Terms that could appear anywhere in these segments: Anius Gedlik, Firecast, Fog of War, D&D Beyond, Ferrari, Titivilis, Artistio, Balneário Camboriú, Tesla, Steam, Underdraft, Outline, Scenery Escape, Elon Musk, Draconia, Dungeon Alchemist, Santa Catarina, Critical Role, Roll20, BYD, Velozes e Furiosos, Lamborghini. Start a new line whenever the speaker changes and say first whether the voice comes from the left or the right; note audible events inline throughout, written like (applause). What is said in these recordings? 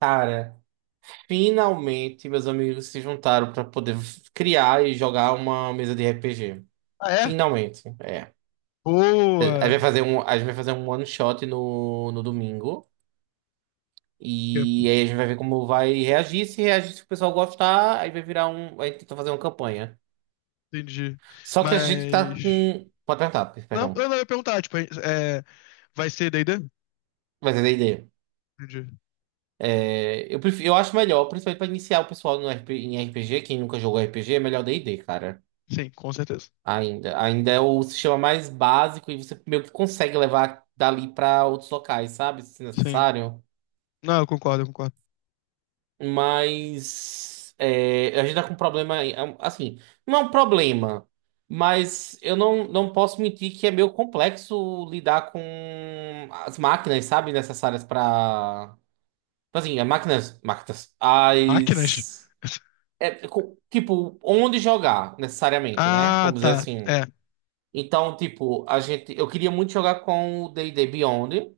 right: Cara, finalmente meus amigos se juntaram pra poder criar e jogar uma mesa de RPG.
left: Ah, é?
right: Finalmente, é. A gente
left: Boa!
right: vai fazer um, a gente vai fazer um one shot no domingo.
left: Que-
right: E aí a gente vai ver como vai reagir. Se reagir, se o pessoal gostar, aí vai virar um. Aí tenta fazer uma campanha.
left: Entendi.
right: Só que a gente tá
left: Mas.
right: com. Pode perguntar,
left: Não,
right: perdão.
left: eu não ia perguntar, tipo, vai ser D&D?
right: Mas é da ideia.
left: Entendi.
right: É, eu acho melhor, principalmente pra iniciar o pessoal no RP, em RPG, quem nunca jogou RPG, é melhor D&D, cara.
left: Sim, com certeza.
right: Ainda. Ainda é o sistema mais básico e você meio que consegue levar dali para outros locais, sabe? Se
left: Sim.
right: necessário.
left: Não, eu concordo, eu concordo.
right: Mas é, a gente tá com um problema. Aí, é um- assim, não é um problema, mas eu não posso mentir que é meio complexo lidar com as máquinas, sabe? Necessárias para assim, as máquinas. Máquinas.
left: Máquinas?
right: As. Tipo, onde jogar, necessariamente, né?
left: Ah,
right: Vamos dizer
left: tá.
right: assim.
left: É.
right: Então, tipo, eu queria muito jogar com o D&D Beyond,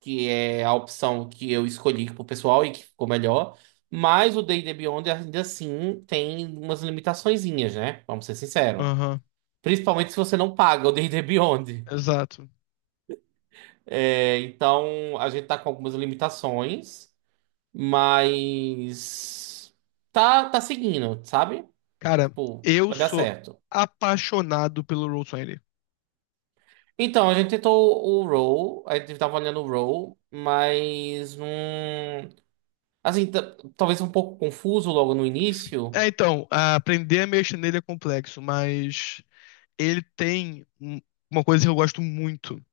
right: que é a opção que eu escolhi pro pessoal e que ficou melhor. Mas o D&D Beyond ainda assim tem umas limitaçõezinhas, né? Vamos ser sinceros.
left: Aham.
right: Principalmente se você não paga o D&D Beyond.
left: Exato.
right: É, então, a gente tá com algumas limitações, mas tá seguindo, sabe?
left: Cara,
right: Tipo,
left: eu
right: vai dar
left: sou
right: certo.
left: apaixonado pelo Roll20.
right: Então, a gente tava olhando o Roll, mas não. Assim, talvez um pouco confuso logo no início.
left: É, então, aprender a mexer nele é complexo, mas ele tem uma coisa que eu gosto muito,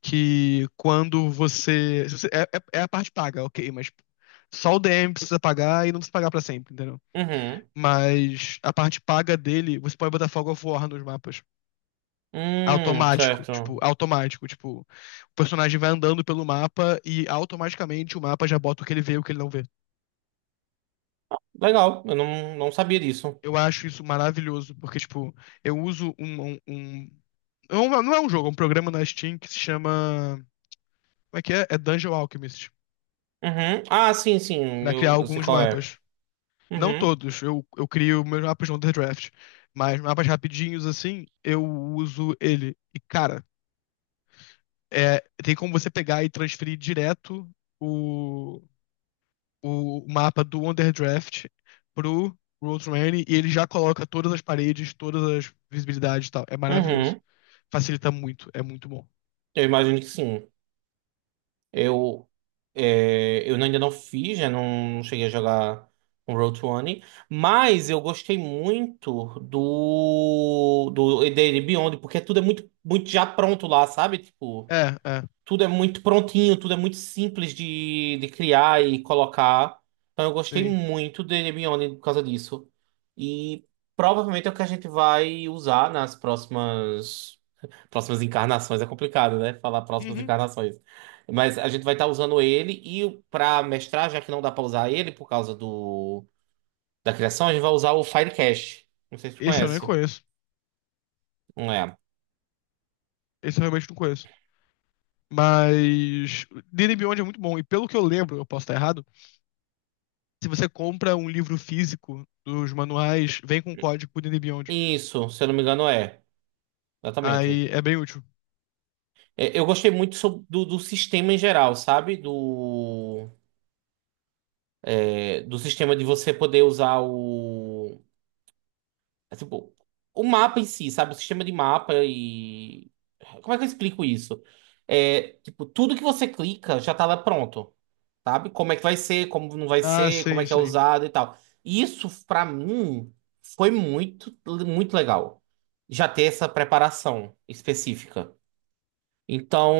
left: que quando você. Se você- é, é- é a parte paga, ok, mas só o DM precisa pagar e não precisa pagar pra sempre, entendeu?
right: Uhum.
left: Mas a parte paga dele, você pode botar Fog of War nos mapas.
right: Certo.
left: Automático, tipo, o personagem vai andando pelo mapa e automaticamente o mapa já bota o que ele vê e o que ele não vê.
right: Legal, eu não sabia disso.
left: Eu acho isso maravilhoso, porque, tipo, eu uso não não é um jogo, é um programa na Steam que se chama. Como é que é? É Dungeon Alchemist.
right: Uhum. Ah, sim, sim,
left: Pra criar
right: eu sei
left: alguns
right: qual é.
left: mapas. Não
right: Uhum,
left: todos, eu crio meus mapas no Underdraft. Mas mapas rapidinhos, assim, eu uso ele. E, cara, é, tem como você pegar e transferir direto o, o mapa do Underdraft pro Road e ele já coloca todas as paredes, todas as visibilidades e tal. É maravilhoso.
right: uhum.
left: Facilita muito, é muito bom.
right: Eu imagino que sim. Eu, eu ainda não fiz, já não cheguei a jogar um Road to One, mas eu gostei muito do dele Beyond, porque tudo é muito, muito já pronto lá, sabe? Tipo.
left: É, é,
right: Tudo é muito prontinho, tudo é muito simples de criar e colocar. Então eu gostei
left: tem.
right: muito dele Beyond por causa disso. E provavelmente é o que a gente vai usar nas próximas encarnações. É complicado, né? Falar próximas
left: Uhum.
right: encarnações. Mas a gente vai estar usando ele e para mestrar, já que não dá para usar ele por causa do da criação, a gente vai usar o Firecast. Não sei se tu
left: Esse eu nem
right: conhece.
left: conheço.
right: Não é.
left: Esse eu realmente não conheço. Mas Disney Beyond é muito bom. E pelo que eu lembro, eu posso estar errado, se você compra um livro físico dos manuais, vem com um código pro Disney Beyond.
right: Isso, se eu não me engano, é. Exatamente.
left: Aí é bem útil.
right: É, eu gostei muito do sistema em geral, sabe? Do sistema de você poder usar o. É, tipo, o mapa em si, sabe? O sistema de mapa e. Como é que eu explico isso? É, tipo, tudo que você clica já tá lá pronto, sabe? Como é que vai ser, como não vai
left: Ah,
right: ser, como
left: sim,
right: é que é
left: sim.
right: usado e tal. Isso, pra mim, foi muito, muito legal. Já ter essa preparação específica. Então,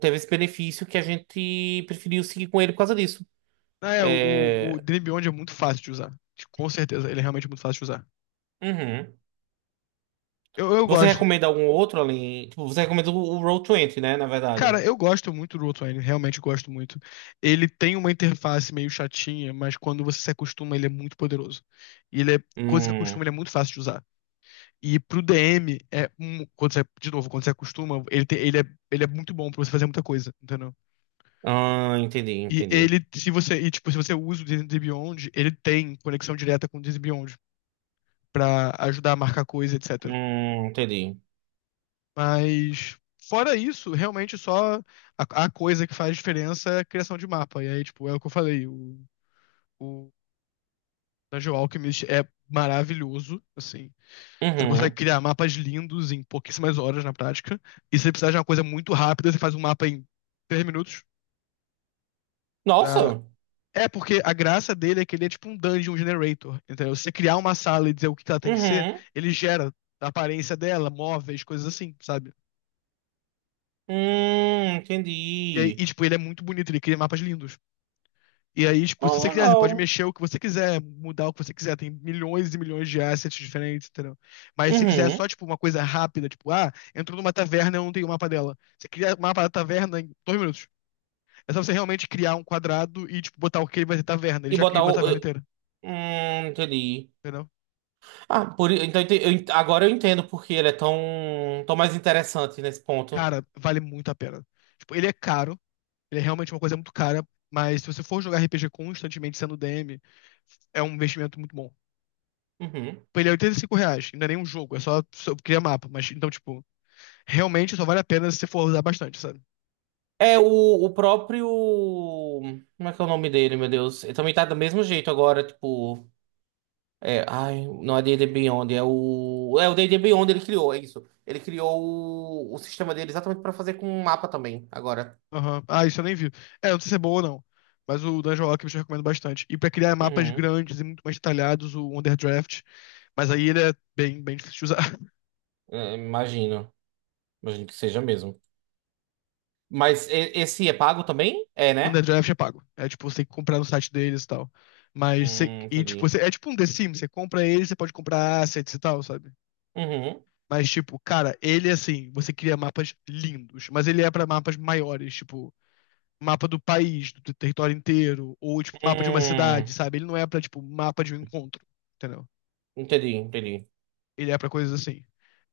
right: teve esse benefício que a gente preferiu seguir com ele por causa disso.
left: Ah, é, o
right: É.
left: Disney Beyond é muito fácil de usar. Com certeza, ele é realmente muito fácil de usar.
right: Uhum.
left: Eu
right: Você
left: gosto.
right: recomenda algum outro além? Tipo, você recomenda o Roll 20, né? Na
left: Cara,
right: verdade.
left: eu gosto muito do Outline, realmente gosto muito. Ele tem uma interface meio chatinha, mas quando você se acostuma, ele é muito poderoso. E ele é, quando você se
right: Hum.
left: acostuma, ele é muito fácil de usar. E pro DM, quando você, de novo, quando você acostuma, ele é muito bom pra você fazer muita coisa, entendeu?
right: Ah, entendi,
left: E
right: entendi.
left: ele, se você, e, tipo, se você usa o D&D Beyond, ele tem conexão direta com o D&D Beyond pra ajudar a marcar coisa, etc.
right: Entendi.
left: Mas, fora isso, realmente só a coisa que faz diferença é a criação de mapa. E aí, tipo, é o que eu falei, o Dungeon Alchemist é maravilhoso, assim. Você consegue
right: Uhum.
left: criar mapas lindos em pouquíssimas horas na prática. E se você precisar de uma coisa muito rápida, você faz um mapa em 3 minutos. Pra...
right: Nossa!
left: É, porque a graça dele é que ele é tipo um dungeon generator. Entendeu? Se você criar uma sala e dizer o que ela tem que ser,
right: Uhum.
left: ele gera a aparência dela, móveis, coisas assim, sabe?
right: Entendi.
left: Tipo, ele é muito bonito, ele cria mapas lindos. E aí, tipo,
right: Ah,
left: se você quiser, você pode
right: legal.
left: mexer o que você quiser, mudar o que você quiser. Tem milhões e milhões de assets diferentes, entendeu? Mas se você quiser
right: Uhum.
left: só, tipo, uma coisa rápida, tipo, ah, entrou numa taverna, e eu não tenho o mapa dela. Você cria o mapa da taverna em 2 minutos. É só você realmente criar um quadrado e, tipo, botar o que ele vai ser taverna. Ele
right: E
left: já cria
right: botar
left: uma
right: o.
left: taverna inteira,
right: Entendi.
left: entendeu?
right: Ah, por, i- então, ente- eu, ent- Agora eu entendo porque ele é tão, tão mais interessante nesse ponto.
left: Cara, vale muito a pena. Tipo, ele é caro, ele é realmente uma coisa muito cara, mas se você for jogar RPG constantemente sendo DM, é um investimento muito bom.
right: Uhum.
left: Tipo, ele é R$ 85, não é nem um jogo, é só criar mapa, mas então, tipo. Realmente só vale a pena se você for usar bastante, sabe?
right: É, o próprio. Como é que é o nome dele, meu Deus? Ele também tá do mesmo jeito agora, tipo. É, ai, não é D&D Beyond, é o. É o D&D Beyond, ele criou, é isso. Ele criou o sistema dele exatamente pra fazer com um mapa também, agora.
left: Aham. Ah, isso eu nem vi. É, não sei se é boa ou não. Mas o Dungeon Alchemist eu recomendo bastante. E pra criar mapas
right: Uhum.
left: grandes e muito mais detalhados, o Underdraft. Mas aí ele é bem, bem difícil de usar. (laughs)
right: É, imagino. Imagino que seja mesmo. Mas esse é pago também? É,
left: O
right: né?
left: Underdraft é pago. É tipo, você tem que comprar no site deles e tal. Mas você. E tipo,
right: Entendi.
left: você, é tipo um The Sims. Você compra ele, você pode comprar assets e tal, sabe?
right: Uhum.
left: Mas tipo, cara, ele assim, você cria mapas lindos. Mas ele é pra mapas maiores. Tipo, mapa do país, do território inteiro, ou tipo, mapa de uma
right: Hum,
left: cidade, sabe? Ele não é pra, tipo, mapa de um encontro, entendeu?
right: entendi, entendi.
left: Ele é pra coisas assim.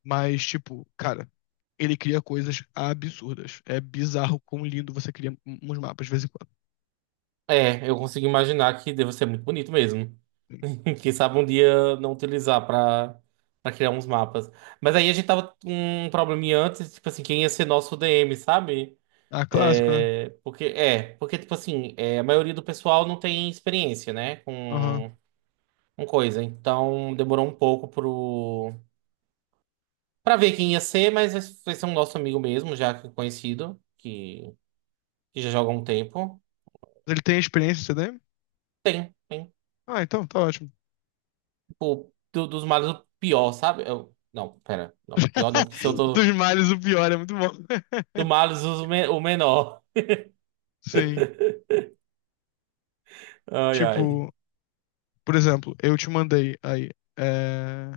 left: Mas, tipo, cara, ele cria coisas absurdas. É bizarro quão lindo você cria uns mapas de vez em quando.
right: É, eu consigo imaginar que deve ser muito bonito mesmo. (laughs) Quem sabe um dia não utilizar para criar uns mapas. Mas aí a gente tava com um probleminha antes, tipo assim, quem ia ser nosso DM, sabe?
left: Ah, clássico, né?
right: Tipo assim, é, a maioria do pessoal não tem experiência, né,
left: Aham.
right: com, coisa. Então demorou um pouco pra ver quem ia ser, mas vai ser um nosso amigo mesmo, já que é conhecido, que já joga há um tempo.
left: Mas ele tem experiência em CDM?
right: Tem, tem.
left: Ah, então tá ótimo.
right: Tipo, dos males, o pior, sabe? Não, pera, não, pior não, porque se eu
left: (laughs)
right: tô.
left: Dos males, o pior é muito bom. (laughs)
right: Do males o o menor.
left: Sim.
right: Ai, ai.
left: Tipo, por exemplo, eu te mandei aí. é,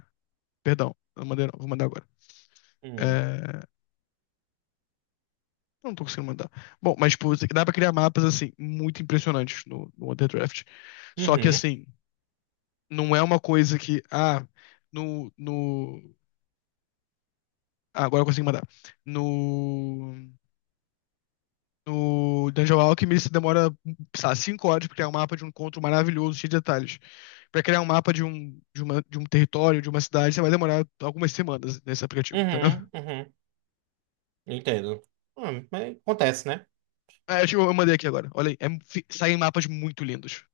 left: Perdão, eu mandei não, vou mandar agora.
right: Hum.
left: É, eu não tô conseguindo mandar. Bom, mas, tipo, dá pra criar mapas, assim, muito impressionantes no Underdraft. Só que,
right: Uhum.
left: assim, não é uma coisa que, ah, no, no... Ah, agora eu consigo mandar. No... No Dungeon Alchemy, você demora, sei lá, 5 horas pra criar um mapa de um encontro maravilhoso, cheio de detalhes. Pra criar um mapa de um território, de uma cidade, você vai demorar algumas semanas nesse aplicativo, entendeu?
right: Uhum. Uhum. Entendo. Mas acontece, né?
left: É, acho que eu mandei aqui agora. Olha aí, saem mapas muito lindos.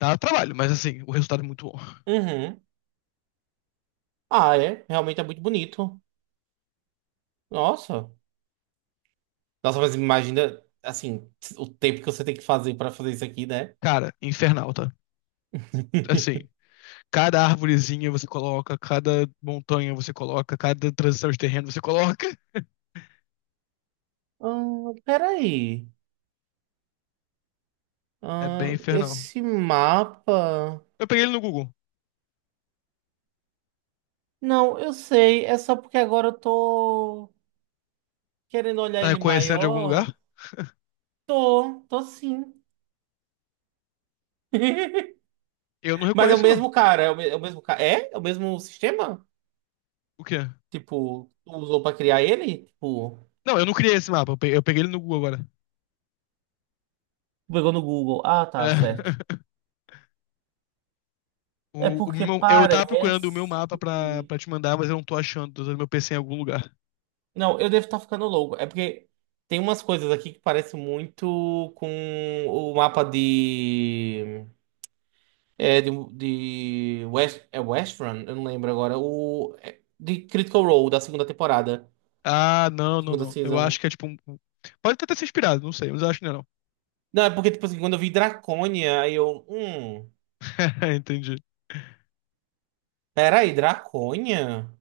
left: Dá trabalho, mas, assim, o resultado é muito bom.
right: Uhum. Ah, é. Realmente é muito bonito. Nossa. Nossa, mas imagina, assim, o tempo que você tem que fazer pra fazer isso aqui, né?
left: Cara, infernal, tá? Assim,
right: (laughs)
left: cada árvorezinha você coloca, cada montanha você coloca, cada transição de terreno você coloca. (laughs)
right: Peraí.
left: É bem infernal.
right: Esse mapa.
left: Eu peguei ele no Google.
right: Não, eu sei. É só porque agora eu tô querendo olhar
left: Tá
right: ele
left: reconhecendo de algum lugar?
right: maior. Tô, tô sim. (laughs)
left: Eu não
right: Mas é o
left: reconheço, não.
right: mesmo cara, é o mesmo cara. É? É o mesmo sistema?
left: O quê?
right: Tipo, tu usou pra criar ele? Tipo,
left: Não, eu não criei esse mapa. Eu peguei ele no Google agora.
right: tu pegou no Google. Ah,
left: É.
right: tá, certo.
left: (laughs)
right: É
left: O, o
right: porque
left: meu- eu tava procurando o meu
right: parece.
left: mapa pra te mandar, mas eu não tô achando. Tô usando meu PC em algum lugar.
right: Não, eu devo estar ficando louco. É porque tem umas coisas aqui que parecem muito com o mapa de. É, de West, é West Run? Eu não lembro agora. O, é, de Critical Role, da segunda temporada.
left: Ah, não, não,
right: Segunda
left: não. Eu
right: season.
left: acho que é tipo Pode até ter se inspirado, não sei, mas eu acho que não. é não.
right: Não, é porque, tipo assim, quando eu vi Draconia, aí eu. Hum.
left: (laughs) Entendi.
right: Peraí, Draconha?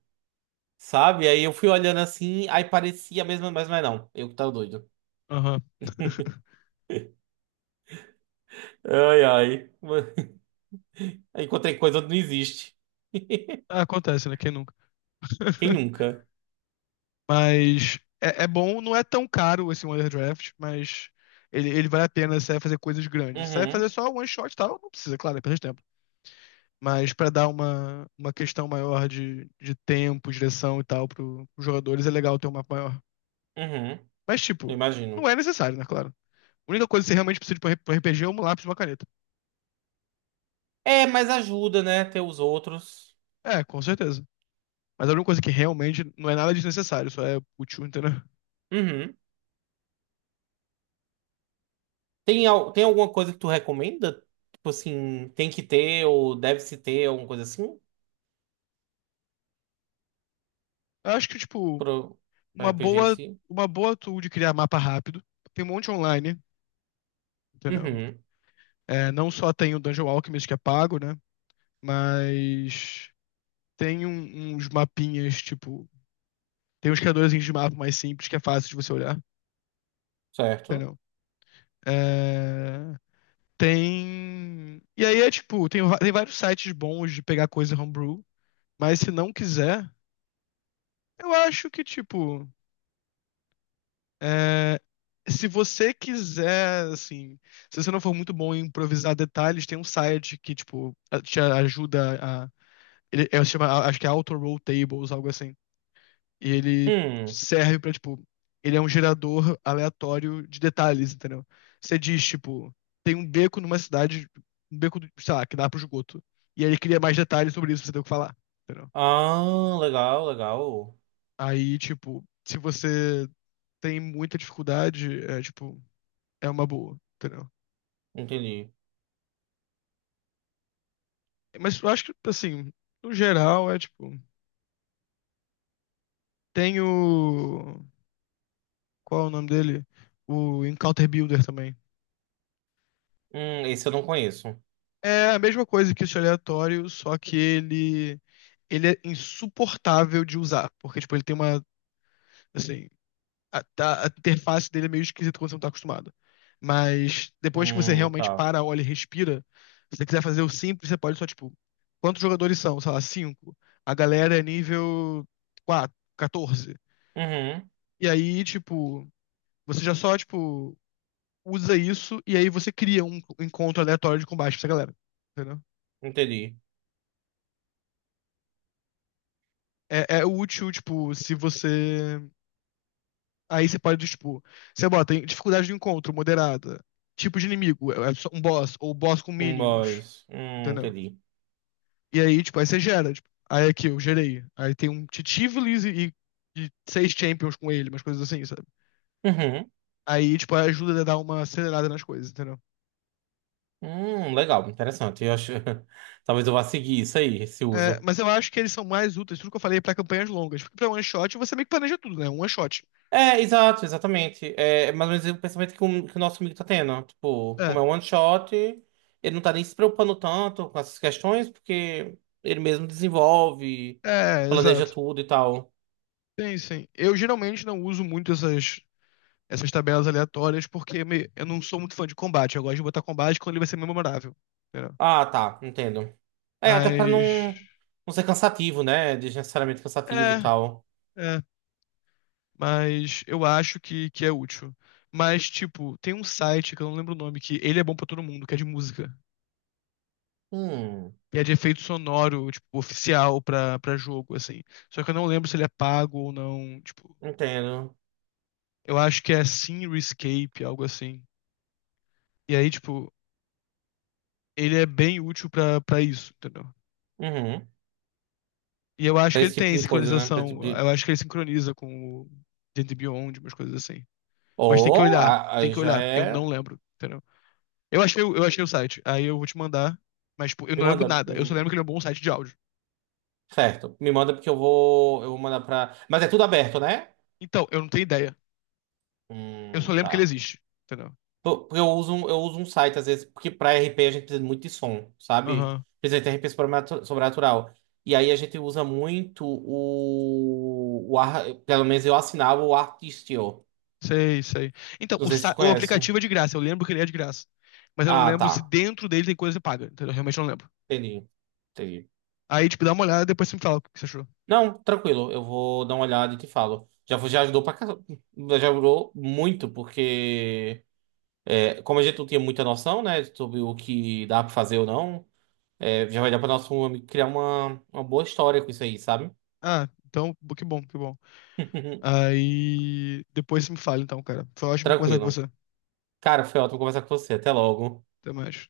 right: Sabe? Aí eu fui olhando assim, aí parecia a mesma, mas não. Eu que tava doido.
left: Aham. (laughs)
right: Ai, ai. (laughs) Aí encontrei coisa onde não existe. (laughs)
left: Ah, acontece, né? Quem nunca?
right: Quem
left: (laughs)
right: nunca?
left: Mas é, é bom, não é tão caro esse Wonder Draft, mas ele vale a pena se você vai fazer coisas grandes. Se você vai fazer
right: Uhum,
left: só one shot e tal, não precisa, claro, é perda de tempo. Mas pra dar uma questão maior de tempo, direção e tal pros jogadores, é legal ter um mapa maior.
right: uhum.
left: Mas,
right: Eu
left: tipo, não
right: imagino.
left: é necessário, né, claro. A única coisa que você realmente precisa de um RPG é um lápis e uma caneta.
right: É, mas ajuda, né? Ter os outros.
left: É, com certeza. Mas a única coisa que realmente não é nada desnecessário, só é útil, entendeu?
right: Uhum. Tem alguma coisa que tu recomenda? Tipo assim, tem que ter ou deve-se ter alguma coisa assim?
left: Eu acho que, tipo,
right: Pro
left: uma
right: RPG em
left: boa,
right: si?
left: uma boa tool de criar mapa rápido. Tem um monte online. Entendeu?
right: Uhum,
left: É, não só tem o Dungeon Alchemist que é pago, né? Mas tem uns mapinhas, tipo. Tem uns criadores de mapa mais simples que é fácil de você olhar,
right: certo.
left: entendeu? É, tem. E aí é tipo, tem vários sites bons de pegar coisa homebrew, mas se não quiser, eu acho que, tipo. é, Se você quiser, assim, se você não for muito bom em improvisar detalhes, tem um site que, tipo, te ajuda a Se chama, acho que é Auto Roll Tables, algo assim. E ele
right: Hum.
left: serve pra, tipo, ele é um gerador aleatório de detalhes, entendeu? Você diz, tipo, tem um beco numa cidade, um beco, sei lá, que dá pro esgoto. E aí ele cria mais detalhes sobre isso pra você ter o que falar, entendeu?
right: Ah, legal, legal.
left: Aí, tipo, se você tem muita dificuldade, é, tipo, é uma boa, entendeu?
right: Entendi.
left: Mas eu acho que, assim, no geral, é, tipo, tem o... Qual é o nome dele? O Encounter Builder também.
right: Esse eu não conheço.
left: É a mesma coisa que esse aleatório, só que ele é insuportável de usar, porque tipo ele tem uma assim a, tá- a interface dele é meio esquisita quando você não tá acostumado. Mas depois que você realmente
right: Tá.
left: para, olha e respira, se você quiser fazer o simples, você pode só tipo quantos jogadores são? Sei lá, cinco. A galera é nível 4, 14.
right: Uhum,
left: E aí tipo você já só tipo usa isso e aí você cria um encontro aleatório de combate pra essa galera. Entendeu?
right: entendi.
left: É útil, tipo, se você. Aí você pode, tipo, você bota em dificuldade de encontro moderada, tipo de inimigo, é só um boss, ou boss com
right: Um
left: minions,
right: boys.
left: entendeu?
right: Entendi.
left: E aí, tipo, aí você gera, tipo, aí aqui eu gerei. Aí tem um Titivilis e seis champions com ele, umas coisas assim, sabe?
right: Uhum.
left: Aí, tipo, ajuda a dar uma acelerada nas coisas, entendeu?
right: Legal, interessante. Eu acho. (laughs) Talvez eu vá seguir isso aí, esse
left: É,
right: uso.
left: mas eu acho que eles são mais úteis, tudo que eu falei, é pra campanhas longas. Porque pra one shot você meio que planeja tudo, né? Um one shot.
right: É, exato, exatamente. É mais ou menos o pensamento que o nosso amigo tá tendo, né? Tipo,
left: É,
right: como é um one shot, ele não tá nem se preocupando tanto com essas questões, porque ele mesmo desenvolve,
left: é,
right: planeja
left: exato.
right: tudo e tal.
left: Sim, sim. Eu geralmente não uso muito essas tabelas aleatórias, porque eu não sou muito fã de combate. Eu gosto de botar combate quando ele vai ser memorável. Entendeu?
right: Ah, tá, entendo. É, até pra
left: Mas.
right: não ser cansativo, né? Desnecessariamente cansativo e
left: É,
right: tal.
left: é. Mas eu acho que é útil. Mas, tipo, tem um site que eu não lembro o nome, que ele é bom pra todo mundo, que é de música.
right: Hum,
left: E é de efeito sonoro, tipo, oficial pra jogo, assim. Só que eu não lembro se ele é pago ou não. Tipo,
right: entendo.
left: eu acho que é Scenery Escape, algo assim. E aí, tipo, ele é bem útil pra isso, entendeu?
right: Uhum.
left: E eu acho
right: Pra
left: que ele
right: esse tipo
left: tem
right: de coisa, né? Pra esse tipo
left: sincronização.
right: de.
left: Eu acho que ele sincroniza com o Gente Beyond, umas coisas assim. Mas tem que
right: Ou,
left: olhar, tem
right: aí
left: que
right: já
left: olhar. Eu não
right: é.
left: lembro, entendeu? Eu achei o site, aí eu vou te mandar. Mas, tipo, eu
right: Me
left: não lembro
right: manda.
left: nada. Eu só lembro que ele é um bom site de áudio.
right: Certo. Me manda porque eu vou. Eu vou mandar pra. Mas é tudo aberto, né?
left: Então, eu não tenho ideia. Eu só lembro
right: Tá.
left: que ele existe, entendeu?
right: Porque eu uso, eu uso um site, às vezes, porque pra RP a gente precisa muito de som, sabe?
left: Aham,
right: Precisa de RP sobrenatural. E aí a gente usa muito. Pelo menos eu assinava o Artistio.
left: sei, sei. Então,
right: Não
left: o,
right: sei se tu
left: sa- o
right: conhece.
left: aplicativo é de graça. Eu lembro que ele é de graça. Mas eu não
right: Ah,
left: lembro se
right: tá.
left: dentro dele tem coisa que paga, entendeu? Eu realmente não lembro.
right: Entendi. Entendi.
left: Aí, tipo, dá uma olhada e depois você me fala o que você achou.
right: Não, tranquilo, eu vou dar uma olhada e te falo. Já já ajudou pra casa, já ajudou muito, porque é, como a gente não tinha muita noção, né, sobre o que dá pra fazer ou não, é, já vai dar pra nosso amigo criar uma boa história com isso aí, sabe?
left: Ah, então, que bom, que bom.
right: (laughs)
left: Aí depois você me fala então, cara. Foi ótimo conversar com
right: Tranquilo.
left: você.
right: Cara, foi ótimo conversar com você. Até logo.
left: Até mais.